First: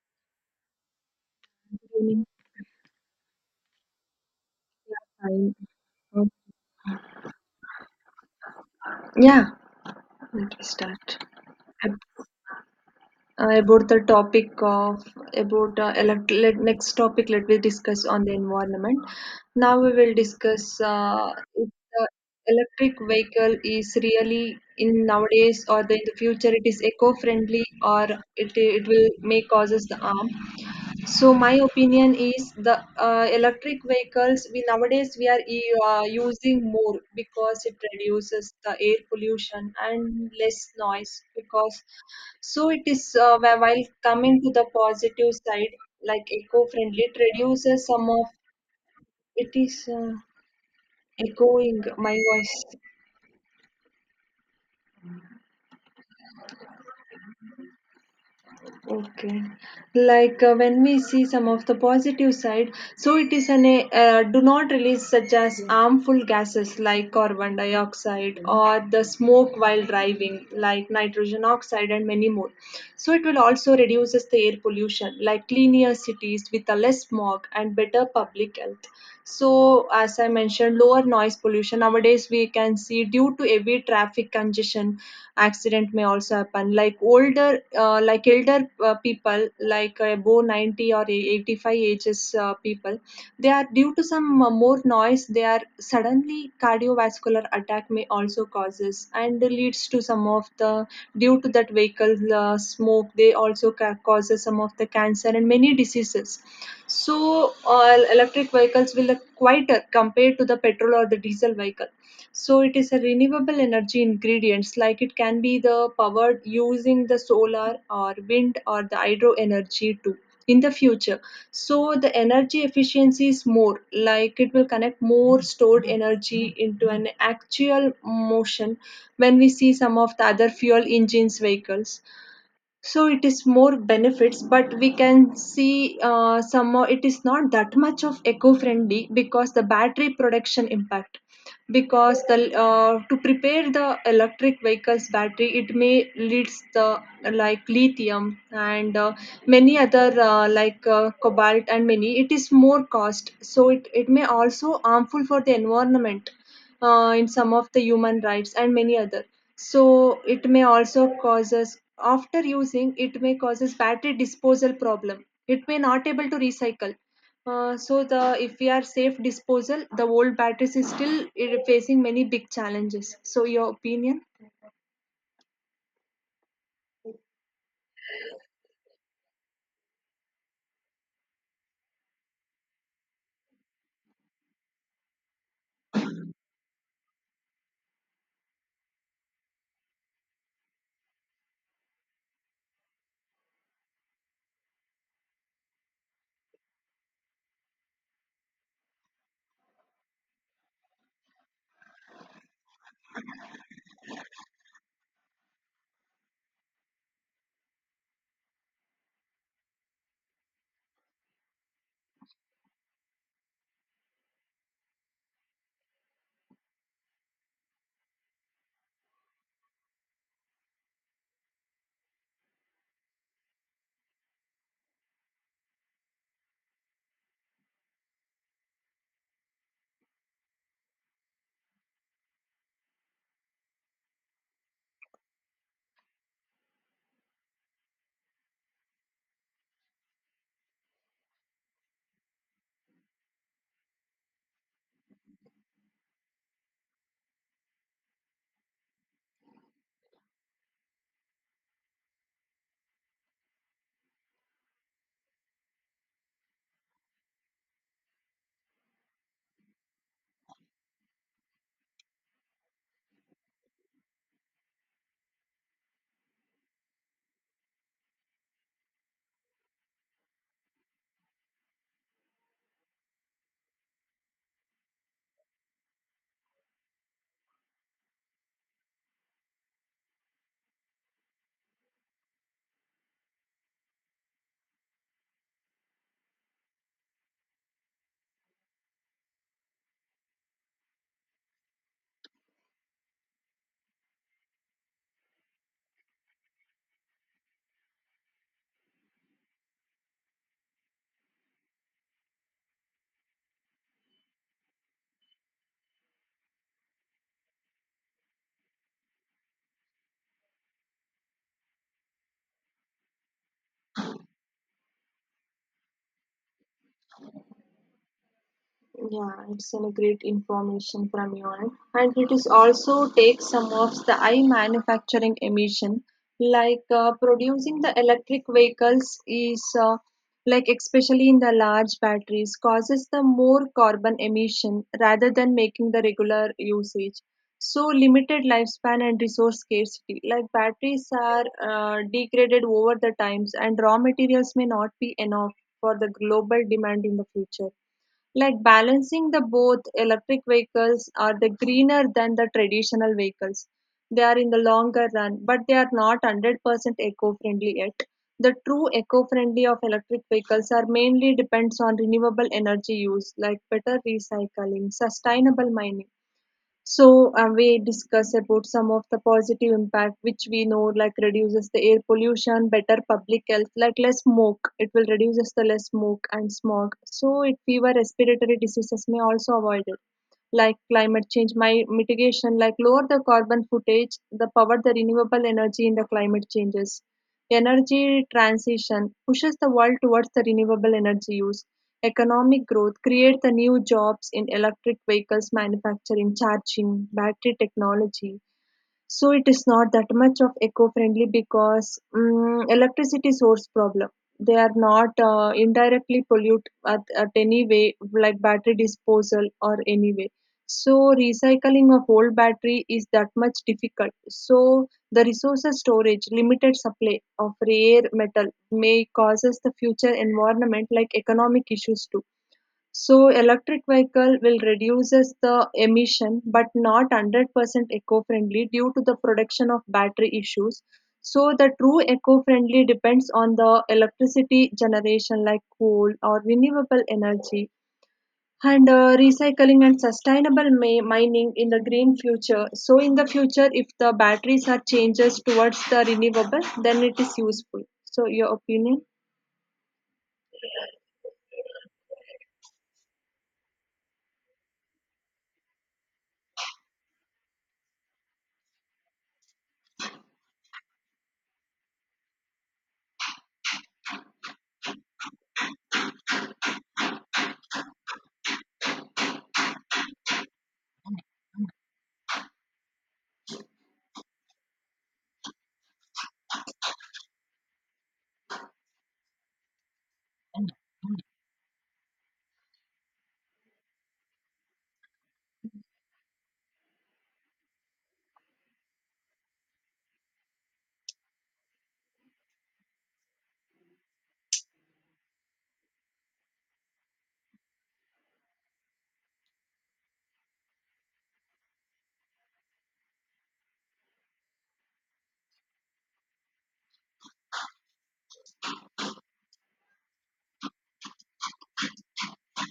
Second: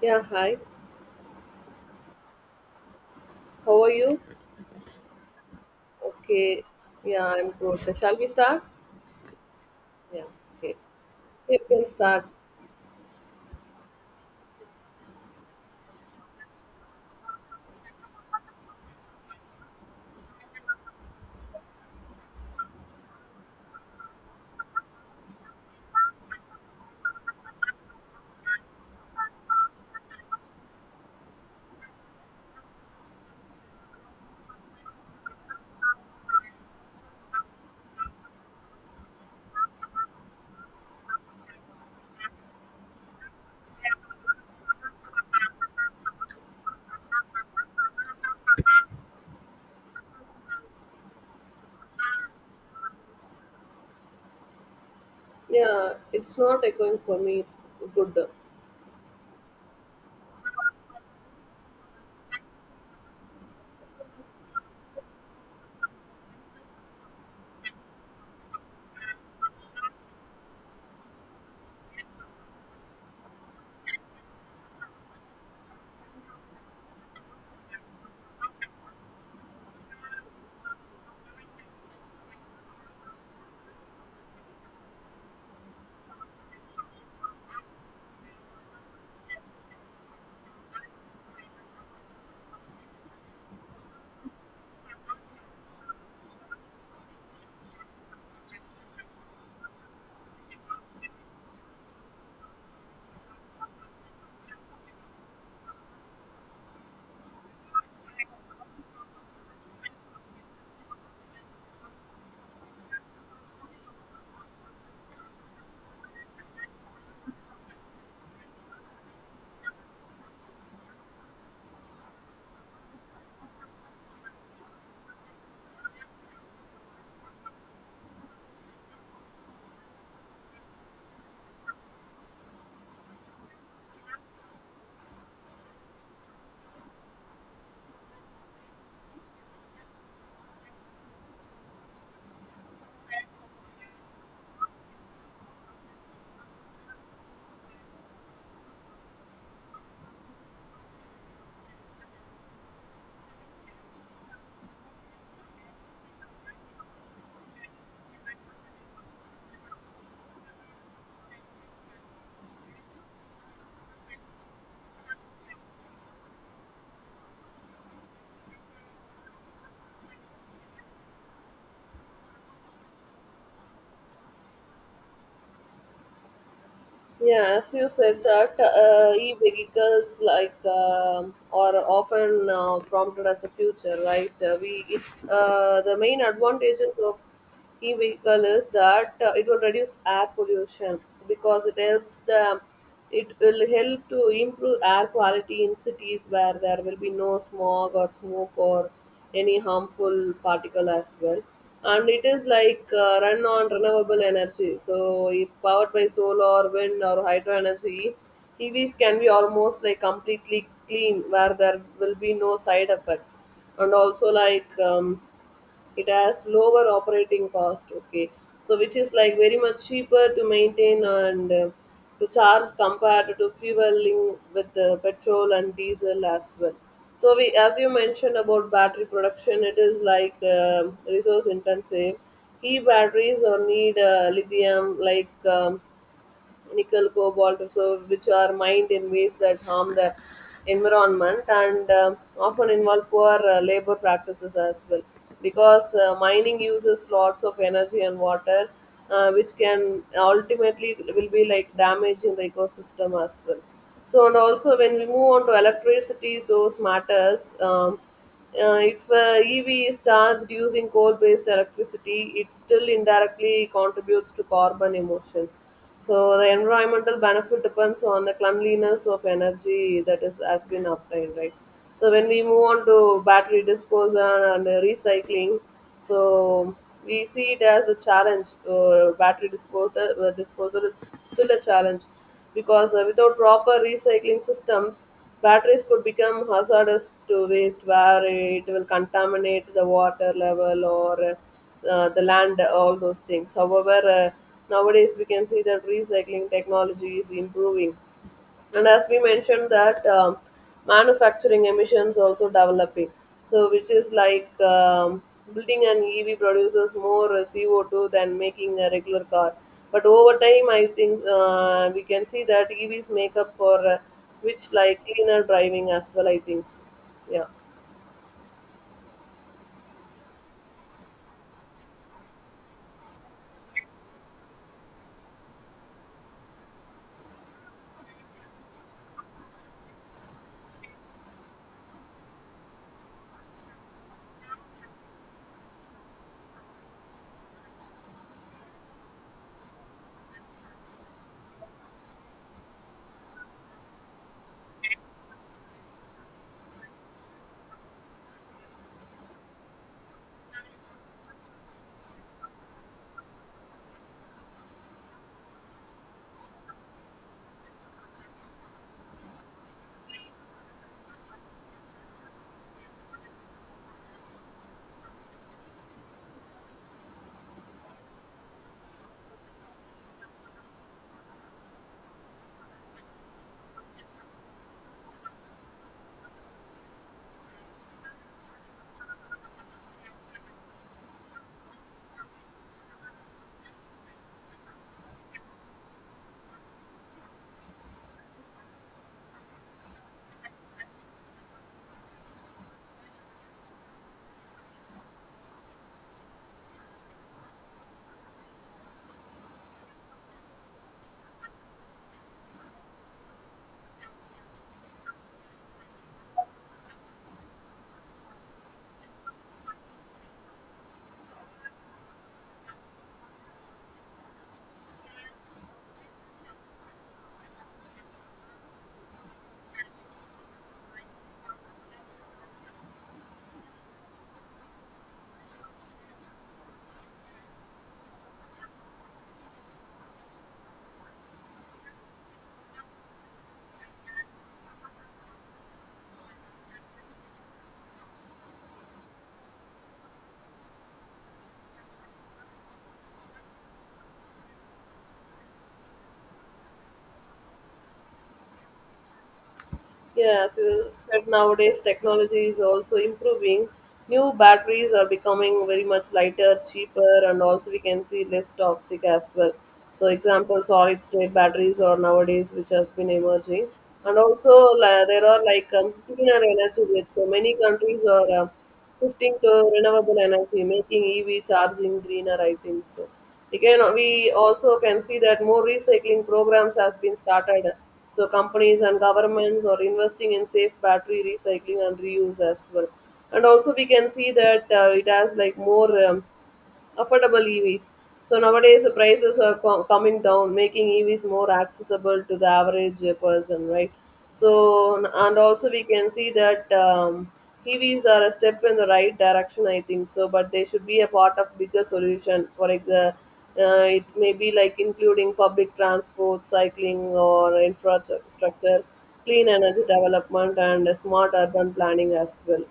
Yeah, hi. Evening How are you? time. Um, Okay. Yeah, I'm good. Shall we start? Yeah, Yeah, let me okay. start. You can Ab- start. About the topic of next topic let me discuss on the environment. Now we will discuss uh, if the electric vehicle is really in nowadays or in the future it is eco-friendly or it will may causes the harm. So my opinion is the electric vehicles we nowadays we are using more because it reduces the air pollution and less noise because so it is while coming to the positive side, like eco friendly it reduces some of it is echoing my voice. Yeah, it's not echoing for me. It's good. Okay. Like when we see some of the positive side, so it is an do not release such as harmful gases like carbon dioxide or the smoke while driving, like nitrogen oxide and many more. So it will also reduces the air pollution like cleaner cities with a less smog and better public health. So, as I mentioned, lower noise pollution nowadays we can see due to heavy traffic congestion, accident may also happen. Like older, like elder people, like above 90 or 85 ages people, they are due to some more noise. They are suddenly cardiovascular attack may also causes and leads to some of the due to that vehicle smoke. They also causes some of the cancer and many diseases. So electric vehicles will quieter compared to the petrol or the diesel vehicle. So it is a renewable energy ingredients, like it can be the powered using the solar or wind or the hydro energy too in the future. So the energy efficiency is more, like it will connect more stored energy into an actual motion when we see some of the other fuel engines vehicles. So it is more benefits, but we can see somehow it is not that much of eco-friendly because the battery production impact. Because the to prepare the electric vehicles battery, it may leads the like lithium and many other cobalt and many, it is more cost, so it may also harmful for the environment, in some of the human rights and many other. So it may also causes after using, it may causes battery disposal problem, it may not able to recycle. So the if we are safe disposal, the old batteries is still facing many big challenges. So your opinion? Yeah, as you said that e-vehicles like are often prompted as the future, right? The main advantages of e-vehicle is that it will reduce air pollution because it will help to improve air quality in cities where there will be no smog or smoke or any harmful particle as well, and it is like run on renewable energy. So if powered by solar wind or hydro energy, EVs can be almost like completely clean, where there will be no side effects. And also like it has lower operating cost, okay, so which is like very much cheaper to maintain and to charge compared to fueling with the petrol and diesel as well. So we, as you mentioned about battery production, it is like resource intensive. E batteries or need lithium, like nickel, cobalt, so which are mined in ways that harm the environment and often involve poor labor practices as well. Because mining uses lots of energy and water, which can ultimately will be like damage in the ecosystem as well. So, and also when we move on to electricity source matters. If EV is charged using coal-based electricity, it still indirectly contributes to carbon emissions. So the environmental benefit depends on the cleanliness of energy that is has been obtained, right? So when we move on to battery disposal and recycling, so we see it as a challenge. Disposal is still a challenge because without proper recycling systems, batteries could become hazardous to waste where it will contaminate the water level or the land, all those things. However, nowadays we can see that recycling technology is improving, and as we mentioned that manufacturing emissions also developing, so which is like building an EV produces more CO2 than making a regular car, but over time I think we can see that EVs make up for which like cleaner driving as well, I think so. Yeah. Yeah, it's a great information from you, end. And it is also takes some of the high manufacturing emission, like producing the electric vehicles is like especially in the large batteries causes the more carbon emission rather than making the regular usage. So limited lifespan and resource scarcity, like batteries are degraded over the times, and raw materials may not be enough for the global demand in the future, like balancing the both. Electric vehicles are the greener than the traditional vehicles, they are in the longer run, but they are not 100% eco-friendly yet. The true eco-friendly of electric vehicles are mainly depends on renewable energy use, like better recycling, sustainable mining. So we discuss about some of the positive impact which we know, like reduces the air pollution, better public health, like less smoke. It will reduces the less smoke and smog, so it fever respiratory diseases may also avoided. Like climate change my mitigation, like lower the carbon footage, the power the renewable energy in the climate changes. Energy transition pushes the world towards the renewable energy use. Economic growth create the new jobs in electric vehicles manufacturing, charging, battery technology. So it is not that much of eco-friendly because electricity source problem. They are not indirectly pollute at any way, like battery disposal or any way. So recycling of old battery is that much difficult. So the resources storage, limited supply of rare metal may causes the future environment like economic issues too. So electric vehicle will reduces the emission, but not 100% eco-friendly due to the production of battery issues. So the true eco-friendly depends on the electricity generation like coal or renewable energy and recycling and sustainable mining in the green future. So in the future, if the batteries are changes towards the renewable, then it is useful. So your opinion? Yeah, as you said, nowadays technology is also improving. New batteries are becoming very much lighter, cheaper, and also we can see less toxic as well. So, example, solid state batteries are nowadays which has been emerging, and there are like cleaner energy grids. So many countries are shifting to renewable energy, making EV charging greener, I think so. Again, we also can see that more recycling programs has been started. So companies and governments are investing in safe battery recycling and reuse as well. And also we can see that it has like more affordable EVs. So nowadays the prices are coming down, making EVs more accessible to the average person, right? So and also we can see that EVs are a step in the right direction, I think so. But they should be a part of bigger solution. For example, it may be like including public transport, cycling, or infrastructure, clean energy development, and smart urban planning as well.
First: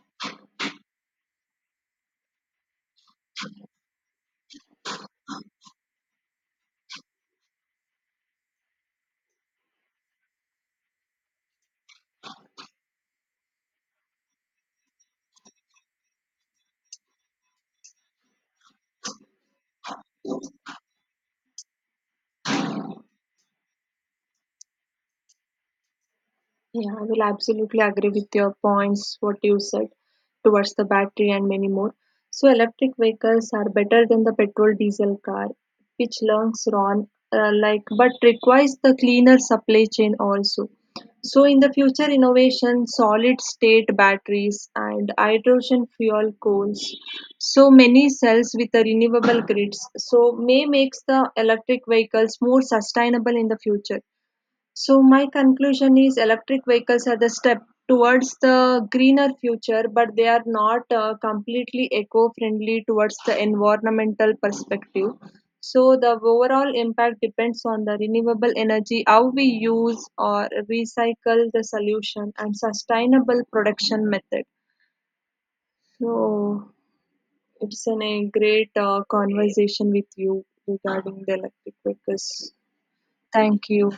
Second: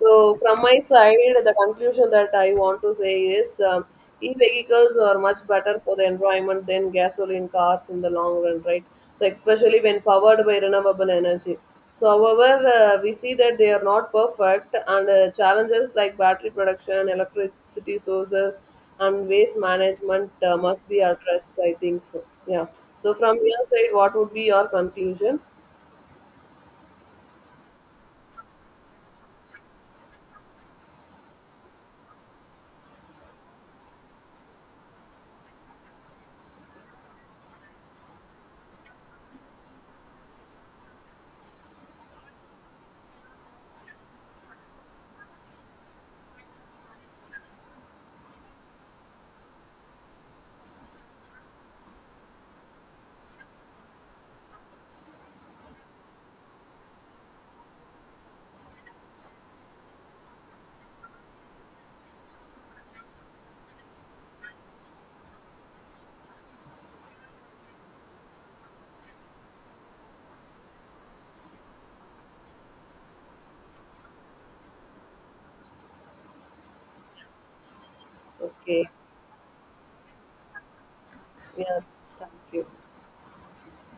So, from my side, the conclusion that I want to say is e vehicles are much better for the environment than gasoline cars in the long run, right? So, especially when powered by renewable energy. So, however, we see that they are not perfect, and challenges like battery production, electricity sources, and waste management must be addressed, I think so. Yeah. So, from your side, what would be your conclusion? Yeah, I will absolutely agree with your points, what you said towards the battery and many more. So, electric vehicles are better than the petrol diesel car, which learns on like but requires the cleaner supply chain also. So, in the future innovation, solid state batteries and hydrogen fuel coals, so many cells with the renewable grids, so may makes the electric vehicles more sustainable in the future. So my conclusion is electric vehicles are the step towards the greener future, but they are not completely eco-friendly towards the environmental perspective. So the overall impact depends on the renewable energy, how we use or recycle the solution, and sustainable production method. So it's a great Okay. Conversation with you regarding the electric Yeah. Thank vehicles. you. Thank you.